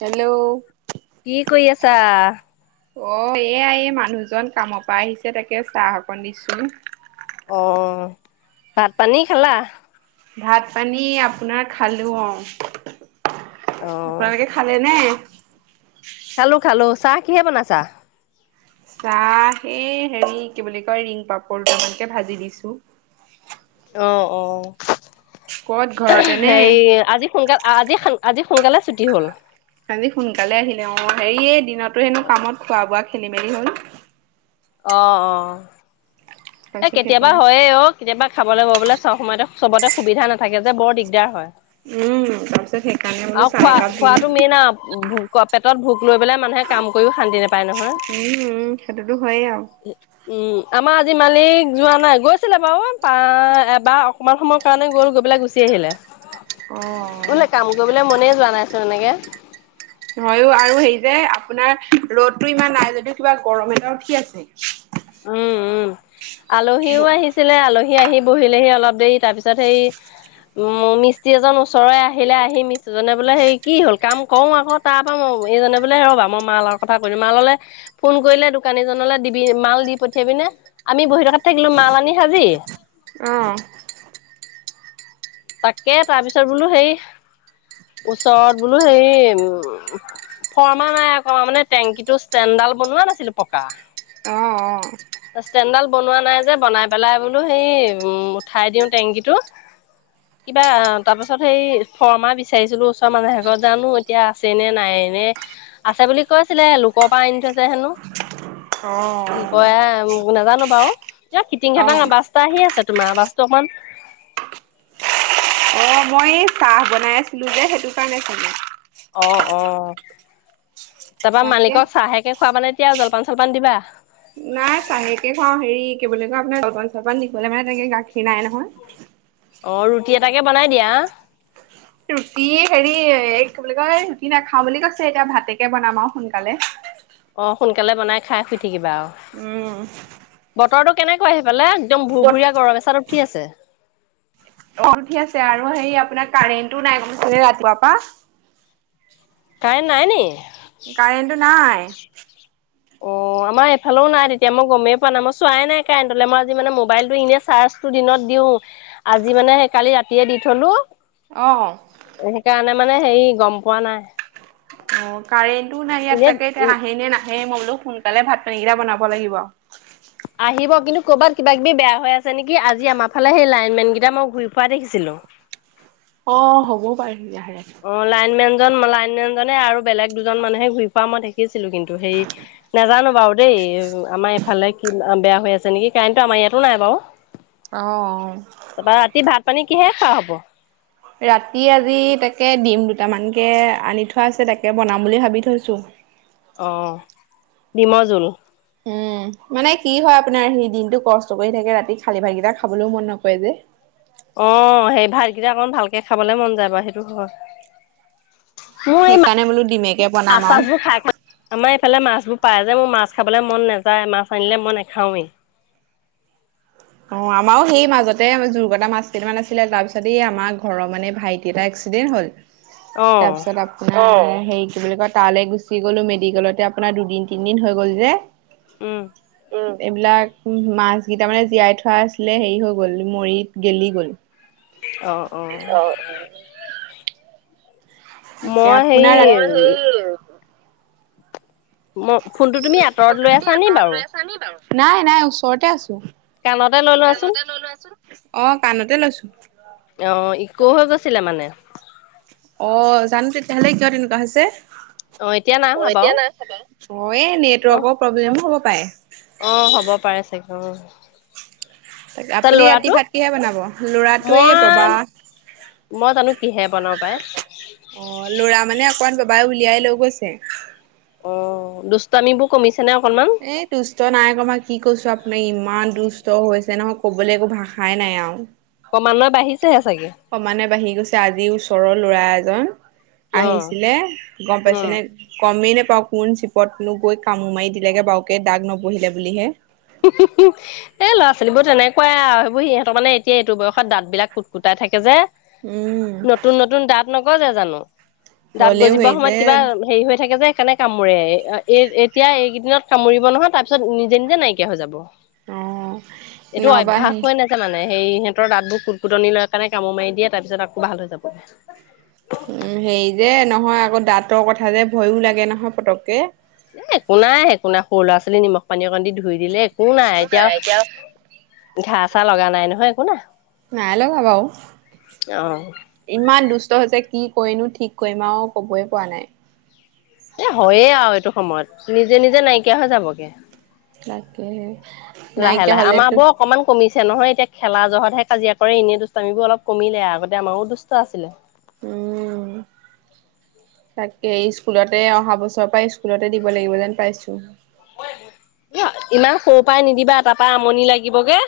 Hello কি কৰি আছা। অ এয়া এই মানুহজন কামৰ পৰা আহিছে তাকে চাহ অকন দিছোন। অ ভাত পানী খালা? ভাত পানী আপোনাৰ খালো অ‌। অ', আপোনালোকে খালে নে? খালো খালো চাহ কিহে বনাইছা। চাহেই হেৰি কি বুলি কয় ৰিং পাপৰ দুটামানকে ভাজি দিছো। অ অ ক'ত ঘৰতে নে? সে আজি সোনকাল আজি- আজি সোনকালে ছুটি হ'ল। আজি সোনকালে আহিলে অ হেৰিয় এই দিনতো হেনো কামত খোৱা বোৱা খেলি মেলি হল। অ অ এ তাৰপিছত কেতিয়াবা সেইকাৰণে হয়ে অ কেতিয়াবা খাবলৈ ববলে চব সময়তে। চবতে সুবিধা নাথাকে যে বৰ দিগদাৰ হয়। উম তাৰপিছত সেইকাৰণে বোলো আৰু চাহ খোৱা একাপ দিলো। খোৱাতটো মেইন আও লৈ পেলাই মানুহে কাম কৰিও শান্তি নাপায় নহয় উম উম সেইটোতো হয়েই আৰু উম। আমাৰ আজি। মালিক যোৱা নাই, গৈছিলে বাৰু, এবাৰ অকণমান সময়ৰ কাৰণে গ'ল গৈ পেলাই গুচি আহিলে। অ। বোলে কাম কৰিবলে মনে যোৱা নাইচোন এনেকে। হয়য়ো আৰু সেই যে আপোনাৰ ৰ'দটো ইমান নাই যদিও কিবা গৰম এটা উঠি আছে। উম উম আলহীও অ', আহিছিলে আলহী আহি বহিলেহি অলপ দেৰি তাৰ পিছত সেই মিস্ত্ৰী এজন ওচৰৰে আহিলে আহি মিস্ত্ৰী জনে বোলে হেই কি হ'ল? কাম কৰোঁ আক তাপা মই এইজনে বোলে ৰ'বা মই মালৰ কথা কৈ দিওঁ। মাললে ফোন কৰিলে দোকানী জন হ'লও দিবি, মাল দি পঠিয়াবিনে, আমি বহি থকাত থাকিলো মাল আনি সাজি অ', তাকে তাৰপিছত বোলো হেই ওচৰত বোলো হেই, উম ফৰ্মা নাই আকৌ মানে টেংকিতো ষ্টেণ্টডাল বনোৱা নাছিলো পকা। অহ অ ষ্টেণ্ডডাল বনোৱা নাই যে বনাই পেলাই বোলো সেই উম উঠাই দিওঁ টেংকী টো কিবা তাপাছত সেই ফৰ্মা বিচাৰিছিলো ওচৰ মানুহ এঘত জানো এতিয়া আছে নে নায়ে নে? আছে বুলি কৈছিলে লোকৰ পৰা আনি থৈছে হেনো অ অ উম নেজানো বাৰু এ খিটিং খাটাং অ', আৱাজ এটা আহি আছে তোমাৰ আৱাজটো‌ অকমান অ', মই এই চাহ বনাই আছিলোঁ যে সেইটো কাৰণে চাগে অহ-অহ, তাৰপা তাকে মালিক'ক চাহেকে খোৱাবানে- এতিয়া জলপান চলপান দিবা। নাই পানীকে খাওঁ। হেৰি কি বুলি কয় আপোনাৰ জলপান-চলপান নিবলে মানে তেনেকে গাখীৰ নাই নহয়। অ ৰুটি এটাকে বনাই দিয়া। ৰুটি হেৰি এ কি বুলি কয় ৰুটি নেখাওঁ বুলি কৈছে। এতিয়া ভাতেকে বনাম আৱ সোনকালে। অ'সোনকালে বনাই খাই শুই থাকিবা আৱ উম। বতৰটো কেনেকুৱা সেই ফালে, একদম বত ভুৰভুৰীয়া গৰম এচাত উঠি আছে। অ উঠি আছে আৰু সেই আপোনাৰ কাৰেণ্টো নাই গম পাইছানে ৰাতিপুৱা পা। কাৰেণ্ট নাই নি? কাৰেণ্টো নাই অ। আমা এইফালও নাই তেতিয়া মই গমেই পোৱা নাই মই চোৱাই নাই কাৰেন্টলে মই আজি মানে মোবাইলটো ইনে চাৰ্জটো দিনত দিওঁ আজি মানে সেই কালি ৰাতিয়ে দি থলো। [inaudible] অ'। অ কাৰেণ্টো নাই ইয়াত এনে তাকে এতিয়া আহে নে নাহ হে মই বোলো সোনকালে ভাত পানী কেইটা বনাব লাগিব আৱ। আহিব কিন্তু কৰ'বাত কিবা কিবি বেয়া হৈ আছে নেকি আজি আমাৰ ফালে সেই লাইনমেন কেইটা মই ঘূৰি ফুৰা দেখিছিলো। [inaudible] অ হ'বও পাৰে। তেতিয়াহ'লে। অ লাইনমেন যন ম জনে আৰু বেলেগ দুজন মানুহে ঘূৰি ফোৱা মই দেখিছিলো কিন্তু হেই নেজানো বাৰু দেই। আমাৰ এইফালে কি বেয়া হৈ আছে নেকি কায়েণ্টো আমাৰ ইয়াতো নাই বাৱ। অহ ভাত পানী অ। কিহে খা হ'ব ৰাতি আজি তাকে দিম দুটামানকে আনি থোৱা আছে তাকে বনাম বুলি ভাবি থৈছো অহ ডিমৰ জোল। উম, মানে কি হয় আপোনাৰ সি দিনটো কষ্ট কৰি থাকে ৰাতি খালী ভাতকেইটা খাবলৈও মন নকৰে যে। অ, সেই ভাতকেইটা অকণ ভালকে খাবলে মন যায় বাৰু সেইটো হয়। মোৰ এই সেইকাৰণে বোলো ডিমেকে বনাম আৰু। মাছ-চাছবোৰ খাই খাই আমাৰ এইফালে মাছবোৰ প্ৰায় যে মোৰ মাছ খাবলে মন নেযায়ে মাছ আনিলে মই নেখাওঁৱেই। অ আমাৰো সেই মাজতে জুৰকতা মাছ কেইটামান আছিলে তাৰ পিছতে আমাৰ ঘৰৰ মানে ভাইটি এটাই- দুদিন হ'ল। অ তাৰপিছত আপোনাৰ হেৰি কি বুলি কয় তালে গুচি গলো মেডিকেলতে আপোনাৰ দুদিন তিনদিন হৈ গ'ল যে উম উম, এইবিলাক মাছ কেইটা মানে জীয়াই থোৱা আছিলে হেৰি হৈ গ'ল মৰি গেলি গ'ল অহ অ তাকে মই হেৰি আপোনাৰ মই ফোনটো তুমি আঁতৰত ফোনটো লৈ তুমি আছা নি আঁতৰত বাৰু লৈ আছা নি বাৰু? নাই নাই ওচৰতে আছোঁ। কাণতে লৈ লোৱাচোন। অ কাণতে লৈছো, অ ইকো হৈ গৈছিলে মানে অ জানো তেতিয়াহলে কিয় তেনেকুৱা হৈছে অ এতিয়া নাই অ হোৱা বাৰু এতিয়া নাই অ এই অ নেটৱৰ্কৰ প্ৰব্লেমো হ'ব পাৰে। অ হ'ব পাৰে চাগে অ। তাক তাৰ আপুনি ৰাতি ল'ৰাটো ভাত কিহে বনাব লৰাটোৱে মই ববা মই জানো কিহে বনাও পাই অ লৰা মানে অকমান বাবাই উলিয়াই লৈ গৈছে। অঁ দুষ্টামিবোৰ কমিছ- এ দুষ্ট নাই কমা, কি কৈছো আপ মানে ইমান দুষ্ট হৈছে নহয় কবলৈ একো ভাষাই নাই আও অকমানৰ বাঢি সমানে বাঢ়ি গৈছে আজি ওচৰৰ ল'ৰা এজন উম আহিছিলে গম পাইছে উম নে গমেই নে পাওঁক কোন চিপত নো গৈ কামুৰ মাৰি দিলেগে বাউকে দাগ নবহিলে বুলিহে। উম-উম এই ল'ৰা ছোৱালীবোৰ তেনেকুৱাই আৰু সেইবোৰ সিহঁতৰ মানে এতিয়া এইটো বয়সত দাঁত বিলাক কুটকুটাই থাকে যে উম। নতুন নতুন দাঁত নগজে জানো দাঁত হ'লেও গজিবৰ সেই সময়ত যে কিবা হেৰি হৈ থাকে যে? সেইকাৰণে কামোৰে এতিয়া এইকেইদিনত কামুৰিব নহয় তাৰপিছত নিজে-নিজে নাইকিয়া হৈ যাব। অ' এইটো নহবা অভ্যাস সেই হৈ নাচে মানে। সেই সিহতৰ দত বোৰ খুটকুটনি লয় কাৰণে কামোৰ মাৰি দিয়ে তাৰ পিছত আকৌ ভাল হৈ যাবগে। উম হেৰি যে নহয় আকৌ দাঁতৰ কথা যে ভয়ো লাগে নহয় পতক কে। এ একো নাই একো নাই সৰু ল'ৰা ছোৱালী নিমখ পানী অকণ দি ধুই দিলে একো নাই এতিয়া ঘা চা লগা নাই নহয় একো নাই। নাই লগা বু অ ইমান দুষ্ট হৈছে কি কৰি নো ঠিক কৰিম আৰু ক'বই পৰা নাই। এ' হয়য়ে আৰু এইটো সময়ত নিজে নিজে নাইকিয়া হৈ যাবগে। তাকে হে। লাহে লাহে আমাৰ বোৰ অকণমান কমিছে হে নহয় এতিয়া খেলা জহতহে কাজিয়া কৰে, এনেই দুষ্ট আমিবোৰ অলপ কমিলে আগতে আমাৰো দুষ্ট আছিলে। [inaudible] উম তাকে স্কুলতে অহা বছৰৰ পৰা স্কুলতে দিব লাগিব যেন পাইছো ইমান সৰু পৰাই নিদিবা তাৰ পৰা আমনি লাগিবগে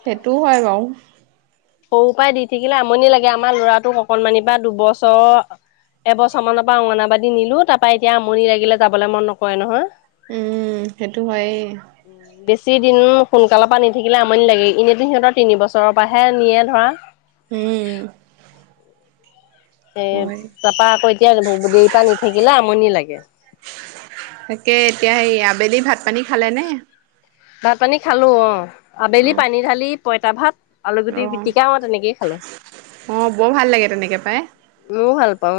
সেইটোও হয় বাও সৰু পৰাই দি থাকিলে আমনি লাগে আমাৰ ল'ৰাটোক অকনমানিৰ পৰা দুবছৰ এবছৰ মানৰ পৰা অংগনাবাদী নিলো তাৰ পৰা এতিয়া আমনি লাগিলে যাবলৈ মন নকৰে নহয়। উম সেইটো হয়েই‌ যি দিন সোনকালৰ পৰা নি থাকিলে আমনি লাগে এনেইতো সিহঁতৰ তিন বছৰৰ পৰাহে নিয়ে ধৰা, উম। এ হয়। তাৰাপা আকৌ এতিয়া দেৰি পৰা নি থাকিলে আমনি লাগে, তাকে এতিয়া সেয়া ভাত পানী খালে নে? ভাত পানী খালো অ অ আবেলি পানী ঢালি পইতা ভাত আলু অ গুটি পিটিকা অ তেনেকেই খালো। অ বৰ ভাল লাগে তেনেকে পাই। ময় ভাল পাও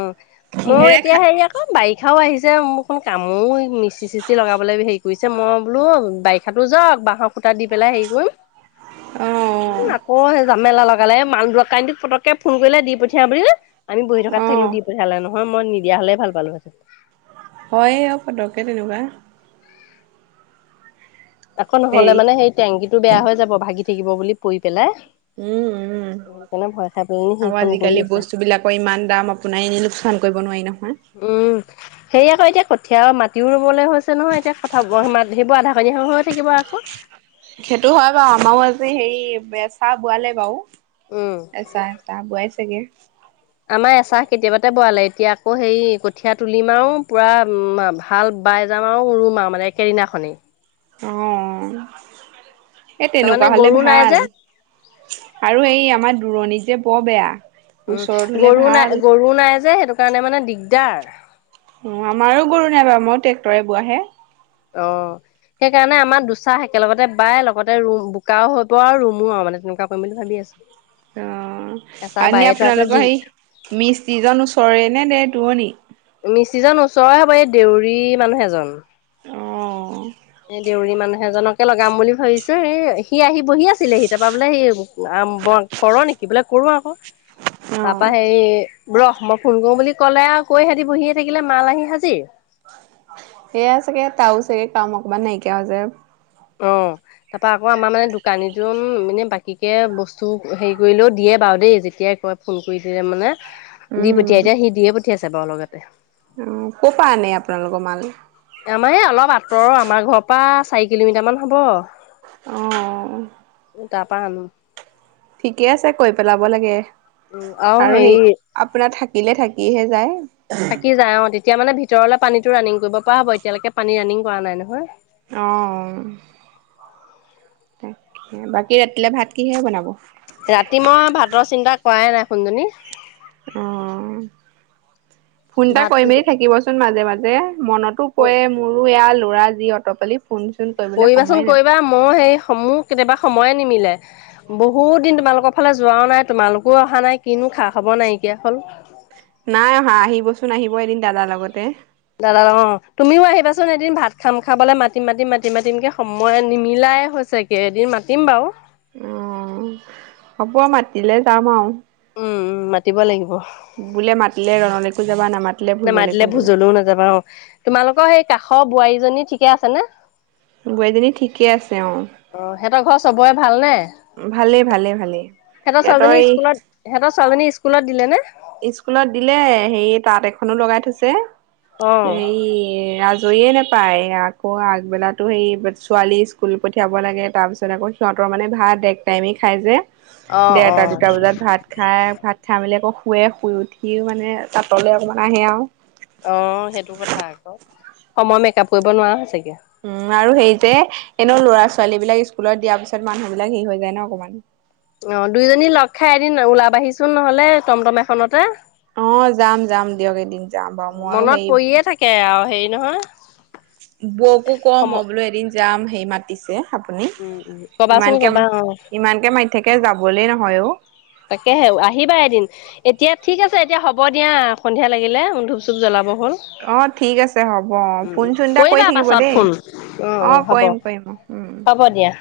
মই কিহেৰে এতিয়া খা হেৰি আকৌ বাইক পখাও আহিছে মোৰ কোন কামো মিষ্টি-চিষ্টি লগাবলৈ হেৰি কৰিছে মই বোলো বাৰিষাটো যাওক। বাঁহৰ খুটা দি পেলাই হেৰি কৰিম অ উম আকৌ সেই জামেলা লগালে মান দু কাইনটো পতককে ফোন কৰিলে দি পঠিয়া বুলি আমি বহি থকাত অ অ থাকিলো দি পঠিয়ালে নহয়, মই নিদিয় হলে ভাল পালো হেতেন। হয় অ পটককে তেনেকুৱা আকৌ নহলে হেৰি মানে সেই টেংকীটো বেয়া হৈ যাব ভাগি থাকিব বুলি পৰি পেলাই উম উম। সেইকাৰণে ভয় খাই পেলানি আৰু সেইখন কৰি আজিকালি আছে বস্তু বিলাকৰ ইমান দাম আপোনাই এনেই লোকচান কৰিব নোৱাৰি ন উম সেয়া আকৌ এতিয়া ক'ত এতিয়া আৰু মাটিও ৰুবলৈ হৈছে নহয় এতিয়া কথা সেইবোৰ আধা কণী হৈ থাকিব আক- সেইটো হয় বাৰু আমাৰো আজি হেৰি এচাহ বোৱালে বাৰু। আচ্ছা আচ্ছা বোৱাই চাগে আমাৰ এচাহ কেতিয়াবাতে বোৱালে এতিয়া আকৌ হেৰি কঠীয়া তুলিমা আও পূৰা হাল বাই যাম আৰু উৰুমা মানে একেদিনা খনে অ এই তাৰমানে তেনেকুৱা হলে গৰু নাই যে ভাল আৰু এই আমাৰ দূৰণিত যে বৰ বেয়া ওচৰত উম হলে গৰু ভাল। নাই গৰু নাই যে সেইটো কাৰণে মানে দিগদাৰ। অ আমাৰো গৰু নাই বা মই ট্ৰেক্টৰে বোৱাহে। অ সেইকাৰণে আমাৰ দুচাহ একেলগতে বাই লগতে ৰুম বোকাও হৈ প আৰু ৰুমো আৰু মানে তেনেকুৱা কৰিম বুলি ভাবি আছো অ এচাহ এনেই বায়ে থোৱা আছে যি আপোনালোকৰ সেই মিস্ত্ৰীজন ওচৰে নে দে- টোৱনি মিস্ত্ৰীজন ওচৰৰে হ'ব এই দেউৰী মানুহ এজন। অ এ দেউৰী মানুহ সেইজনকে লগাম বুলি ভাবিছো এ সি আহি বহি আছিলে সি তাৰাপা বোলে সি ব কৰ নেকি‌? থাকি পেলাই কৰোঁ আকৌ অ তাৰপা সেই ৰহ মই ফোন কৰো বুলি কলে আৰু কৈ সিহঁতি বহিয়ে থাকিলে মাল আহি হাজিৰ। সেয়া চাগে তাৰও চাগে কাম অকণমান নাইকিয়া হৈজে। অ' তাৰাপা আকৌ আমাৰ মানে দোকানীজন মানে বাকী কে বস্তু হেৰি কৰিলেও দিয়ে বা বাৰু দেই যেতিয়াই কয় ফোন কৰি দিয়ে মানে দি পঠিয়াই এতিয়া সি দিয়ে পঠিয়াইছে বাৰু লগতে। অহ কৰ পৰা আনে আপোনালোকৰ মাল আমাৰ এই অলপ আঁতৰৰ আমাৰ ঘৰৰ পৰা চাৰি কিলোমিটাৰ মান হব। অহ। তাৰপৰা আনো। ঠিকে আছে কৈ পেলাব লাগে উম আৰু সেই হেৰি আপোনাৰ থা কিলে থাকিহে যায়। থাকি যায় অ' তেতিয়া মানে ভিতৰলে পানীতটো ৰানিং কৰিব পাৰা হ'ব এতিয়ালৈকে পানী ৰানিং কৰা নাই নহয়। অ'। তাকে, বাকী ৰাতিলে ভাত কিহে বনাব? ৰাতি মই ভাতৰ চিন্তা কৰাই নাই সোণজনী। অ' ফোন এটা কৰি ভাতটো মেলি থাকিবচোন মাজে মাজে। মনতো পৰে মোৰো এয়া ল'ৰাৰ যি অতপালি। ফোন চোন কৰিবলৈ কৰিবাচোন সময়ে কৰিবা নাপায় মই সেই স‌ মোৰ কেতিয়াবা সময়ে নিমিলে বহুত দিন তোমালোকৰ ফালে যোৱাও নাই তোমালোকো অহা নাই কিনো খা খবৰ নাই। এতিয়া হ'ল। নাই অহা আহিবচোন আহিব এদিন দাদাৰ লগতে। দাদা লগত অ, তুমিও আহিবাচোন এদিন ভাত খাম খাবলৈ মাতিম-মাতিম-মাতিম, মাতিম'কে সময় নিমিলা তাই হৈছেকে, এদিন মাতিম বাৰু। অ' হ'ব আৰু মাতিলে যাম আৰু। উম উম মাতিব লাগিব। বোলে মাতিলে ৰণ লৈকো যাবা নামাত নামাতিলে ভোজলও নাযাবা অ তোমালোকৰ সেই কাষৰ বোৱাৰীজনী ঠিকে আছেনে? বোৱায়ীজনী ঠিকে আছে অ'। অ' সেহঁতৰ ঘৰৰ চবৰে ভালনে? ভালেই ভালেই ভালেই সিহঁতৰ সিহঁতৰ ছোৱলীজনী স্কুলত, সিহঁতৰ ছোৱলীজনী স্কুলত দিলে নে? ইস্কুলত দিলে। হেৰি তাঁত এখনো লগাই থৈছে, অ এই ৰাজ আজৰিয়ে নেপায় আকৌ আগবেলাটো সেই ছোৱালী স্কুল পঠিয়াব লাগে তাৰপিছত আকৌ সিহঁতৰ মানে ভাত এক টাইমেই খাই যে অ অ দেৰটা দুটা বজাত ভাত খাই, ভাত খাই মেলি আক- শুৱে শুই উঠিও মানে তা'তলে অকণমান আহে আও। অ সেইটো কথা আক। সময় মেকআপ কৰিব নোৱাৰা হৈছেগে। উম আৰু সেই যে এনেও ল'ৰা-ছোৱালী বিলাক স্কুলত দিয়া পিছত মানুহ বিলাক হেৰি হৈ যায় ন অকণমান। অ দুইজনী লগ খাই এদিন ওলাবাহিচোন নহলে টমটম এখনতে‌। অ' যাম যাম দিয়ক এদিন যাম বাৰু মইও মনত হেয়ি পৰিয়ে থাকে আৰু হেৰি নহয়। বৌকো কম সম মই বোলো এদিন যাম সেই মাতিছে। আপুনি উম উম কবাচোন ইমানকে কবা অ - ইমানকে মাতি থাকে যাবলে নহয় ও। তাকেহে আহিবা এদিন এতিয়া ঠিক আছে এতিয়া হ'ব দিয়া সন্ধিয়া লাগিলে ধূপ-চুপ জ্বলাব। হ'ল, অ', ঠিক আছে হ'ব অ', উম ফোন উম, চোন এটা কৰি কৰিবা থাকিব পাছত দেই ফোন। অ' হ'ব। কৰিম কৰিম উম। হ'ব দিয়া।